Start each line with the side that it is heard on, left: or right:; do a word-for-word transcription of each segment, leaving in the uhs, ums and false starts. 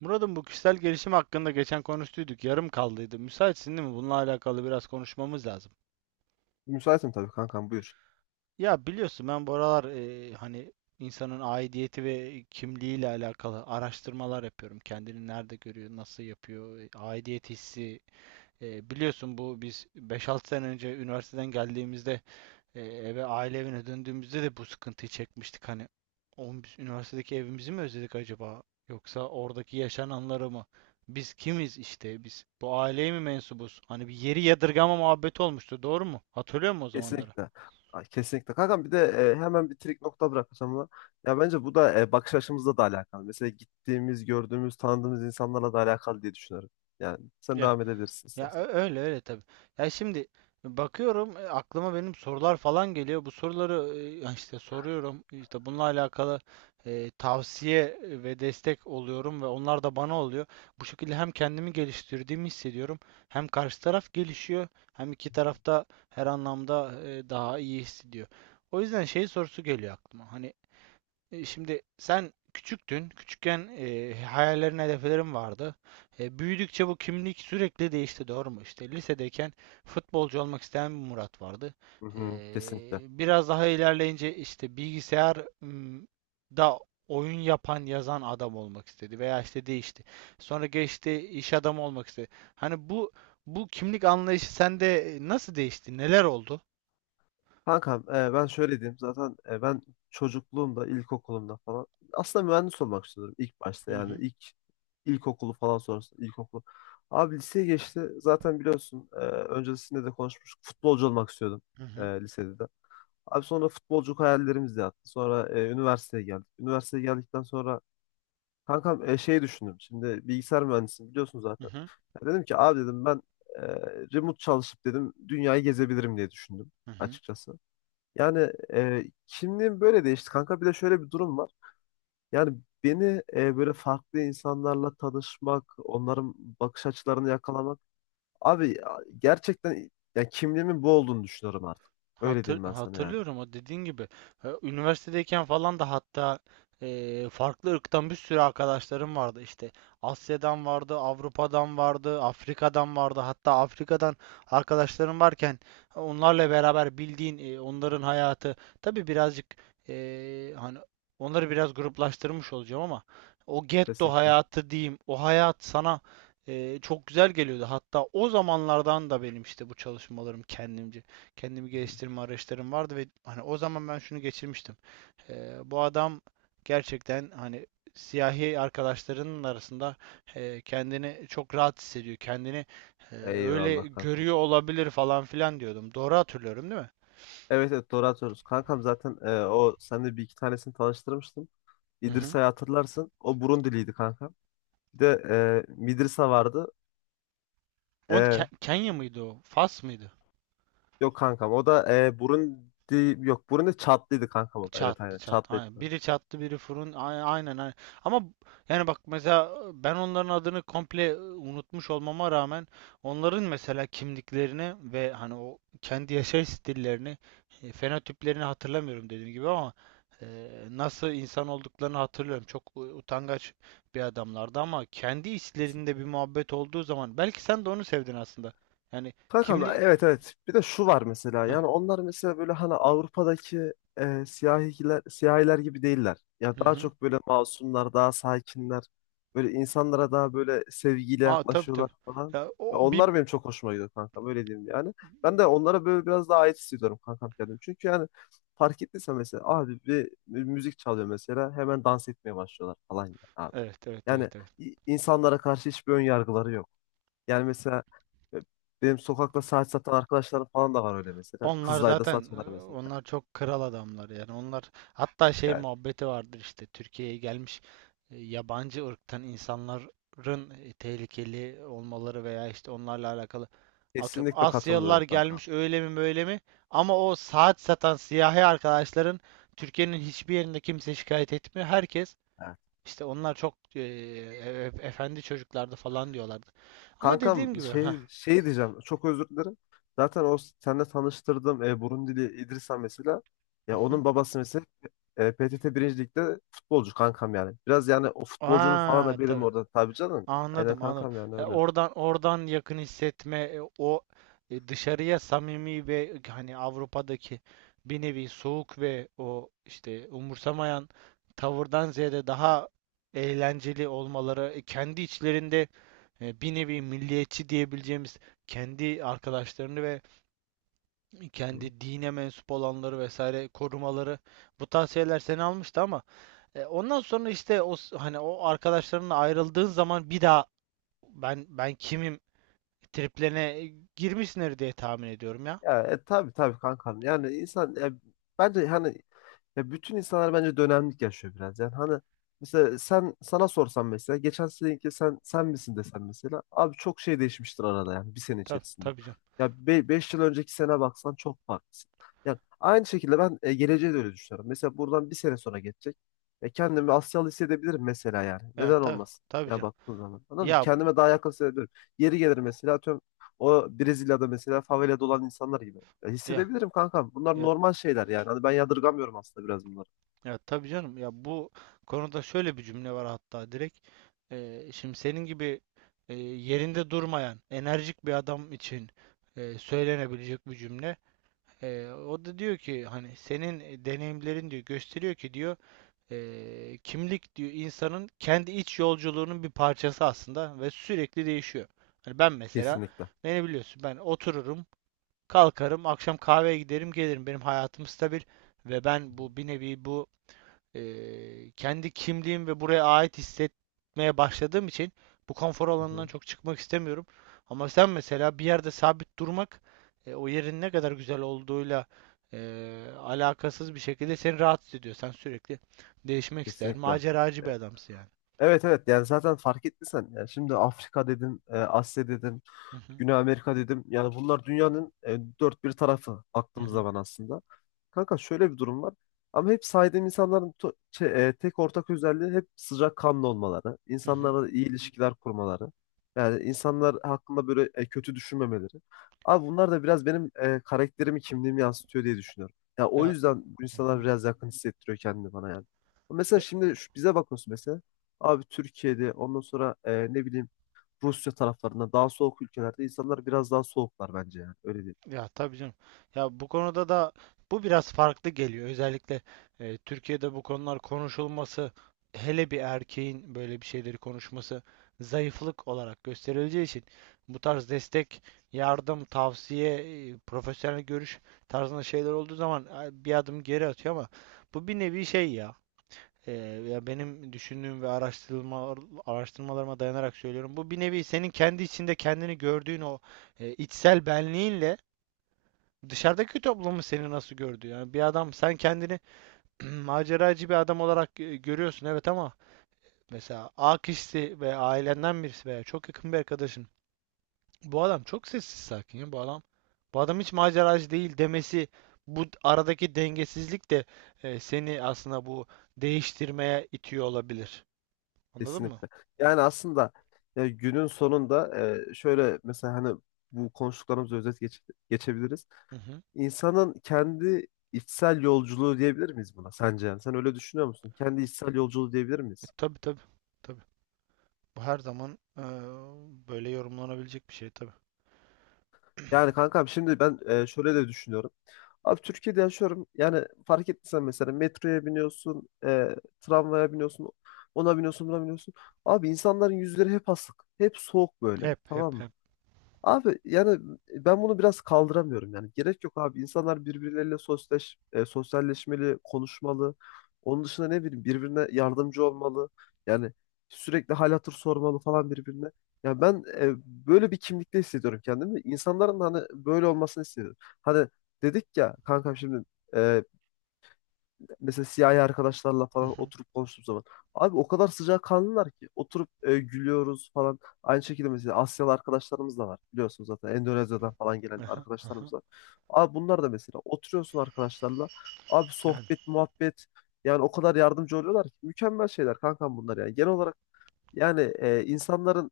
right: Murat'ım, bu kişisel gelişim hakkında geçen konuştuyduk. Yarım kaldıydı. Müsaitsin değil mi? Bununla alakalı biraz konuşmamız lazım.
left: Müsaitim tabii kankam buyur.
right: Ya biliyorsun, ben bu aralar e, hani insanın aidiyeti ve kimliğiyle alakalı araştırmalar yapıyorum. Kendini nerede görüyor, nasıl yapıyor, e, aidiyet hissi. E, biliyorsun bu biz beş altı sene önce üniversiteden geldiğimizde, E, eve, aile evine döndüğümüzde de bu sıkıntıyı çekmiştik hani. Oğlum, biz üniversitedeki evimizi mi özledik acaba? Yoksa oradaki yaşananları mı? Biz kimiz işte biz? Bu aileye mi mensubuz? Hani bir yeri yadırgama muhabbeti olmuştu, doğru mu? Hatırlıyor musun o zamanları?
left: Kesinlikle. Ay, kesinlikle. Kankam bir de e, hemen bir trik nokta bırakacağım ama ya bence bu da e, bakış açımızla da alakalı. Mesela gittiğimiz, gördüğümüz, tanıdığımız insanlarla da alakalı diye düşünüyorum. Yani sen devam edebilirsin
right: Ya
left: istersen.
right: ö- öyle öyle tabii. Ya şimdi, e, bakıyorum, e, aklıma benim sorular falan geliyor. Bu soruları e, ya işte soruyorum. İşte bununla alakalı e, tavsiye e, ve destek oluyorum ve onlar da bana oluyor. Bu şekilde hem kendimi geliştirdiğimi hissediyorum, hem karşı taraf gelişiyor, hem iki taraf da her anlamda e, daha iyi hissediyor. O yüzden şey sorusu geliyor aklıma. Hani e, şimdi sen küçüktün. Küçükken e, hayallerin, hedeflerin vardı. E, büyüdükçe bu kimlik sürekli değişti, doğru mu? İşte lisedeyken futbolcu olmak isteyen bir Murat vardı.
left: Hı
right: E,
left: hı, kesinlikle.
right: Biraz daha ilerleyince işte bilgisayar m, da oyun yapan, yazan adam olmak istedi veya işte değişti. Sonra geçti, iş adamı olmak istedi. Hani bu bu kimlik anlayışı sende e, nasıl değişti? Neler oldu?
left: Kankam e, ben şöyle diyeyim zaten e, ben çocukluğumda, ilkokulumda falan aslında mühendis olmak istiyordum ilk
right: Hı
left: başta, yani
right: hı,
left: ilk ilkokulu falan sonrasında ilkokulu. Abi liseye geçti, zaten biliyorsun, e, öncesinde de konuşmuştuk, futbolcu olmak istiyordum
right: hı
left: e,
right: hı,
left: lisede de. Abi sonra futbolculuk hayallerimiz de yattı. Sonra e, üniversiteye geldik. Üniversiteye geldikten sonra kankam e, şey düşündüm. Şimdi bilgisayar mühendisiyim biliyorsun
right: hı
left: zaten.
right: hı,
left: Ya dedim ki abi, dedim ben e, remote çalışıp dedim dünyayı gezebilirim diye düşündüm
right: hı hı.
left: açıkçası. Yani e, kimliğim böyle değişti kanka. Bir de şöyle bir durum var. Yani beni e, böyle farklı insanlarla tanışmak, onların bakış açılarını yakalamak. Abi ya, gerçekten ya kimliğimin bu olduğunu düşünüyorum artık. Öyle
right: Hatır,
left: diyeyim ben sana yani.
right: hatırlıyorum o dediğin gibi. E, Üniversitedeyken falan da, hatta, e, farklı ırktan bir sürü arkadaşlarım vardı işte. Asya'dan vardı, Avrupa'dan vardı, Afrika'dan vardı. Hatta Afrika'dan arkadaşlarım varken onlarla beraber bildiğin, e, onların hayatı tabii birazcık, e, hani onları biraz gruplaştırmış olacağım ama o getto
left: Kesinlikle.
right: hayatı diyeyim, o hayat sana e, çok güzel geliyordu. Hatta o zamanlardan da benim işte bu çalışmalarım, kendimce kendimi geliştirme araçlarım vardı ve hani o zaman ben şunu geçirmiştim. Ee, bu adam gerçekten hani siyahi arkadaşlarının arasında e, kendini çok rahat hissediyor. Kendini e, öyle
left: Eyvallah kankam.
right: görüyor olabilir falan filan diyordum. Doğru hatırlıyorum değil mi?
left: Evet, evet, doğru atıyoruz. Kankam zaten e, o, sen de bir iki tanesini tanıştırmıştım.
right: Hı hı.
left: İdrisa'yı hatırlarsın. O Burundiliydi kankam. Bir de e, Midrisa vardı.
right: O Ke-
left: E,
right: Kenya mıydı o? Fas mıydı?
left: Yok kankam, o da e, Burundi, yok Burundi Çatlıydı kankam o da. Evet,
right: Çattı
left: aynen
right: çattı.
left: Çatlıydı.
right: Aynen. Biri çattı biri fırın. Ay- Aynen aynen. Ama yani bak, mesela ben onların adını komple e, unutmuş olmama rağmen onların mesela kimliklerini ve hani o kendi yaşayış stillerini, e, fenotiplerini hatırlamıyorum, dediğim gibi, ama e, nasıl insan olduklarını hatırlıyorum. Çok u- utangaç bir adamlardı ama kendi içlerinde bir muhabbet olduğu zaman belki sen de onu sevdin aslında. Yani
left: Kankam
right: kimlik.
left: evet, evet. Bir de şu var mesela.
right: Heh,
left: Yani onlar mesela böyle hani Avrupa'daki e, siyahiler, siyahiler gibi değiller. Ya
right: hı
left: daha
right: hı.
left: çok böyle masumlar, daha sakinler. Böyle insanlara daha böyle sevgiyle
right: Aa tabii tabii.
left: yaklaşıyorlar falan.
right: Ya o
left: Ya
right: bir,
left: onlar benim çok hoşuma gidiyor kankam. Öyle diyeyim yani. Ben de onlara böyle biraz daha ait hissediyorum kankam kendim. Çünkü yani fark ettiysen mesela abi bir mü- müzik çalıyor mesela. Hemen dans etmeye başlıyorlar falan yani abi.
right: evet evet
left: Yani
right: evet evet.
left: i- insanlara karşı hiçbir ön yargıları yok. Yani mesela e, benim sokakta saat satan arkadaşlarım falan da var öyle mesela.
right: Onlar
left: Kızılay'da
right: zaten,
left: satıyorlar
right: e,
left: mesela.
right: onlar çok kral adamlar yani. Onlar, hatta şey
left: Yani
right: muhabbeti vardır, işte Türkiye'ye gelmiş e, yabancı ırktan insanların e, tehlikeli olmaları veya işte onlarla alakalı, atıyorum
left: kesinlikle
right: Asyalılar
left: katılmıyorum kankam.
right: gelmiş öyle mi böyle mi, ama o saat satan siyahi arkadaşların Türkiye'nin hiçbir yerinde kimse şikayet etmiyor. Herkes
left: Evet.
right: işte onlar çok e, e- e, efendi çocuklardı falan diyorlardı, ama
left: Kankam
right: dediğim gibi ha.
left: şey, şey diyeceğim, çok özür dilerim. Zaten o seninle tanıştırdığım e, Burundili İdrisa mesela. Ya onun babası mesela e, P T T Birinci Lig'de futbolcu kankam yani. Biraz yani o futbolcunun falan
right: Aa
left: da benim
right: tabii.
left: orada tabii canım. Aynen
right: Anladım, anladım.
left: kankam yani
right: E,
left: öyle.
right: oradan, oradan yakın hissetme, e, o e, dışarıya samimi ve e, hani Avrupa'daki bir nevi soğuk ve o işte umursamayan tavırdan ziyade daha eğlenceli olmaları, e, kendi içlerinde e, bir nevi milliyetçi diyebileceğimiz kendi arkadaşlarını ve
left: Hı.
right: kendi dine mensup olanları vesaire korumaları, bu tavsiyeler seni almıştı, ama e, ondan sonra işte o s- hani o arkadaşlarınla ayrıldığın zaman bir daha ben ben kimim triplerine girmişsindir diye tahmin ediyorum ya.
left: Ya e, tabii, tabii kankam. Yani insan e, bence hani ya bütün insanlar bence dönemlik yaşıyor biraz. Yani hani mesela sen, sana sorsam mesela geçen seneki sen sen misin desen mesela, abi çok şey değişmiştir arada yani bir sene
right: Tabii,
left: içerisinde.
right: tabii canım.
left: Ya be beş yıl önceki sene baksan çok farklısın. Yani aynı şekilde ben e, geleceğe de öyle düşünüyorum. Mesela buradan bir sene sonra geçecek. E, kendimi Asyalı hissedebilirim mesela yani.
right: Ya
left: Neden
right: tabii
left: olmasın?
right: tabii
left: Ya
right: canım.
left: baktığın zaman. Anladın mı?
right: Ya
left: Kendime daha yakın hissedebilirim. Yeri gelir mesela atıyorum o Brezilya'da mesela favelada olan insanlar gibi. Ya
right: ya
left: hissedebilirim kankam. Bunlar
right: ya
left: normal şeyler yani. Hani ben yadırgamıyorum aslında biraz bunları.
right: ya tabii canım. Ya bu konuda şöyle bir cümle var, hatta direkt. Ee, şimdi senin gibi e, yerinde durmayan enerjik bir adam için e, söylenebilecek bir cümle. Ee, o da diyor ki, hani senin deneyimlerin, diyor, gösteriyor ki, diyor, Eee, kimlik, diyor, insanın kendi iç yolculuğunun bir parçası aslında ve sürekli değişiyor. Hani ben mesela,
left: Kesinlikle.
right: beni biliyorsun, ben otururum, kalkarım, akşam kahveye giderim, gelirim. Benim hayatım stabil ve ben bu, bir nevi bu e, kendi kimliğim ve buraya ait hissetmeye başladığım için bu konfor
left: Hı
right: alanından
left: hı.
right: çok çıkmak istemiyorum. Ama sen mesela bir yerde sabit durmak, e, o yerin ne kadar güzel olduğuyla e, alakasız bir şekilde seni rahatsız ediyor. Sen sürekli değişmek ister.
left: Kesinlikle.
right: Maceracı bir
left: E,
right: adamsın yani.
left: Evet, evet, yani zaten fark ettiysen yani şimdi Afrika dedim, e, Asya dedim,
right: Hı hı,
left: Güney Amerika dedim. Yani bunlar dünyanın e, dört bir tarafı
right: hı
left: baktığımız
right: hı,
left: zaman aslında. Kanka şöyle bir durum var. Ama hep saydığım insanların to- şey, e, tek ortak özelliği hep sıcakkanlı olmaları,
right: hı hı.
left: insanlarla iyi ilişkiler kurmaları. Yani insanlar hakkında böyle e, kötü düşünmemeleri. Abi bunlar da biraz benim e, karakterimi, kimliğimi yansıtıyor diye düşünüyorum. Ya o
right: Ya,
left: yüzden bu
right: hı hı.
left: insanlar biraz yakın hissettiriyor kendini bana yani. Mesela şimdi şu, bize bakıyorsun mesela. Abi Türkiye'de, ondan sonra e, ne bileyim Rusya taraflarında, daha soğuk ülkelerde insanlar biraz daha soğuklar bence yani. Öyle değil.
right: Ya tabii canım. Ya bu konuda da bu biraz farklı geliyor. Özellikle e, Türkiye'de bu konular konuşulması, hele bir erkeğin böyle bir şeyleri konuşması zayıflık olarak gösterileceği için bu tarz destek, yardım, tavsiye, e, profesyonel görüş tarzında şeyler olduğu zaman e, bir adım geri atıyor, ama bu bir nevi şey ya. E, Ya benim düşündüğüm ve araştırma araştırmalarıma dayanarak söylüyorum. Bu bir nevi senin kendi içinde kendini gördüğün o e, içsel benliğinle dışarıdaki toplumun seni nasıl gördü? Yani bir adam, sen kendini maceracı bir adam olarak e, görüyorsun, evet, ama mesela A kişisi ve ailenden birisi veya çok yakın bir arkadaşın, bu adam çok sessiz sakin, ya bu adam, bu adam hiç maceracı değil demesi, bu aradaki dengesizlik de e, seni aslında bu değiştirmeye itiyor olabilir. Anladın mı?
left: Kesinlikle. Yani aslında e, günün sonunda e, şöyle mesela hani bu konuştuklarımızı özet geç- geçebiliriz.
right: Hı hı.
left: İnsanın kendi içsel yolculuğu diyebilir miyiz buna sence? Yani sen öyle düşünüyor musun? Kendi içsel yolculuğu diyebilir
right: E,
left: miyiz?
right: tabii tabii. Tabii. Bu her zaman e, böyle yorumlanabilecek bir şey tabii.
left: Yani kankam şimdi ben e, şöyle de düşünüyorum. Abi Türkiye'de yaşıyorum. Yani fark ettiysen mesela metroya biniyorsun, e, tramvaya biniyorsun, ona biniyorsun, buna biniyorsun. Abi insanların yüzleri hep asık, hep soğuk böyle.
right: Hep hep
left: Tamam mı?
right: hep.
left: Abi yani ben bunu biraz kaldıramıyorum yani. Gerek yok abi. İnsanlar birbirleriyle sosyaleş, e, sosyalleşmeli, konuşmalı. Onun dışında ne bileyim birbirine yardımcı olmalı. Yani sürekli hal hatır sormalı falan birbirine. Yani ben e, böyle bir kimlikte hissediyorum kendimi. İnsanların da hani böyle olmasını istiyorum. Hani dedik ya kankam şimdi e, mesela siyahi arkadaşlarla
right: Hı
left: falan
right: hı.
left: oturup konuştuğum zaman abi o kadar sıcakkanlılar ki, oturup e, gülüyoruz falan. Aynı şekilde mesela Asyalı arkadaşlarımız da var. Biliyorsunuz zaten Endonezya'dan falan gelen
right: Aha, aha.
left: arkadaşlarımız var. Abi bunlar da mesela oturuyorsun arkadaşlarla. Abi
right: Yani,
left: sohbet, muhabbet yani o kadar yardımcı oluyorlar ki, mükemmel şeyler kankam bunlar yani. Genel olarak yani e, insanların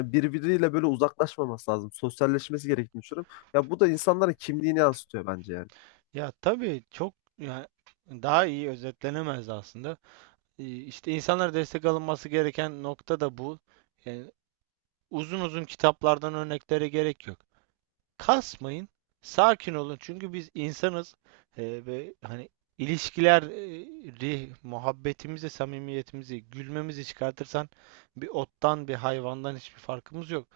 left: birbiriyle böyle uzaklaşmaması lazım. Sosyalleşmesi gerektiğini düşünüyorum. Ya bu da insanların kimliğini yansıtıyor bence yani.
right: ya tabii, çok, yani daha iyi özetlenemez aslında. Ee, İşte insanlara destek alınması gereken nokta da bu. Yani uzun uzun kitaplardan örneklere gerek yok. Kasmayın, sakin olun, çünkü biz insanız. Ee, ve hani ilişkileri, muhabbetimizi, samimiyetimizi, gülmemizi çıkartırsan bir ottan, bir hayvandan hiçbir farkımız yok.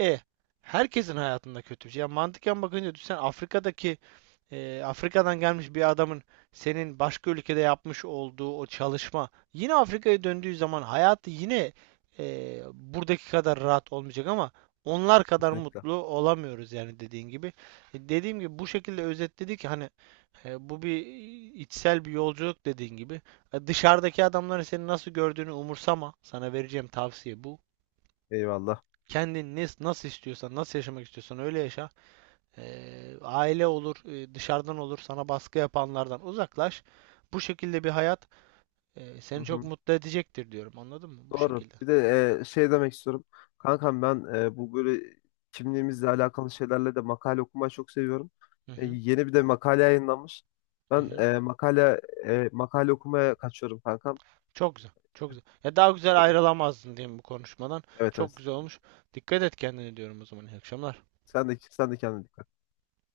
right: E, Herkesin hayatında kötü bir şey. Ya mantıken bakınca düşünsen, Afrika'daki, e, Afrika'dan gelmiş bir adamın senin başka ülkede yapmış olduğu o çalışma, yine Afrika'ya döndüğü zaman hayatı yine e, buradaki kadar rahat olmayacak, ama onlar kadar
left: Kesinlikle.
right: mutlu olamıyoruz yani, dediğin gibi. E, Dediğim gibi bu şekilde özetledik ki hani e, bu bir içsel bir yolculuk, dediğin gibi. E, Dışarıdaki adamların seni nasıl gördüğünü umursama. Sana vereceğim tavsiye bu.
left: Eyvallah.
right: Kendin ne, nasıl istiyorsan, nasıl yaşamak istiyorsan öyle yaşa. Eee, aile olur, e, dışarıdan olur, sana baskı yapanlardan uzaklaş. Bu şekilde bir hayat e,
left: Hı
right: seni çok
left: hı.
right: mutlu edecektir, diyorum. Anladın mı? Bu
left: Doğru.
right: şekilde.
left: Bir de e, şey demek istiyorum. Kankam ben e, bu böyle kimliğimizle alakalı şeylerle de makale okumayı çok seviyorum.
right: Hı
left: E,
right: hı,
left: yeni bir de makale yayınlanmış.
right: hı
left: Ben
right: hı.
left: e, makale e, makale okumaya kaçıyorum kankam.
right: Çok güzel, çok güzel. Ya daha güzel ayrılamazdın, diyeyim, bu konuşmadan.
left: Evet,
right: Çok
left: evet.
right: güzel olmuş. Dikkat et kendine, diyorum o zaman. İyi akşamlar.
left: Sen de sen de kendine dikkat et.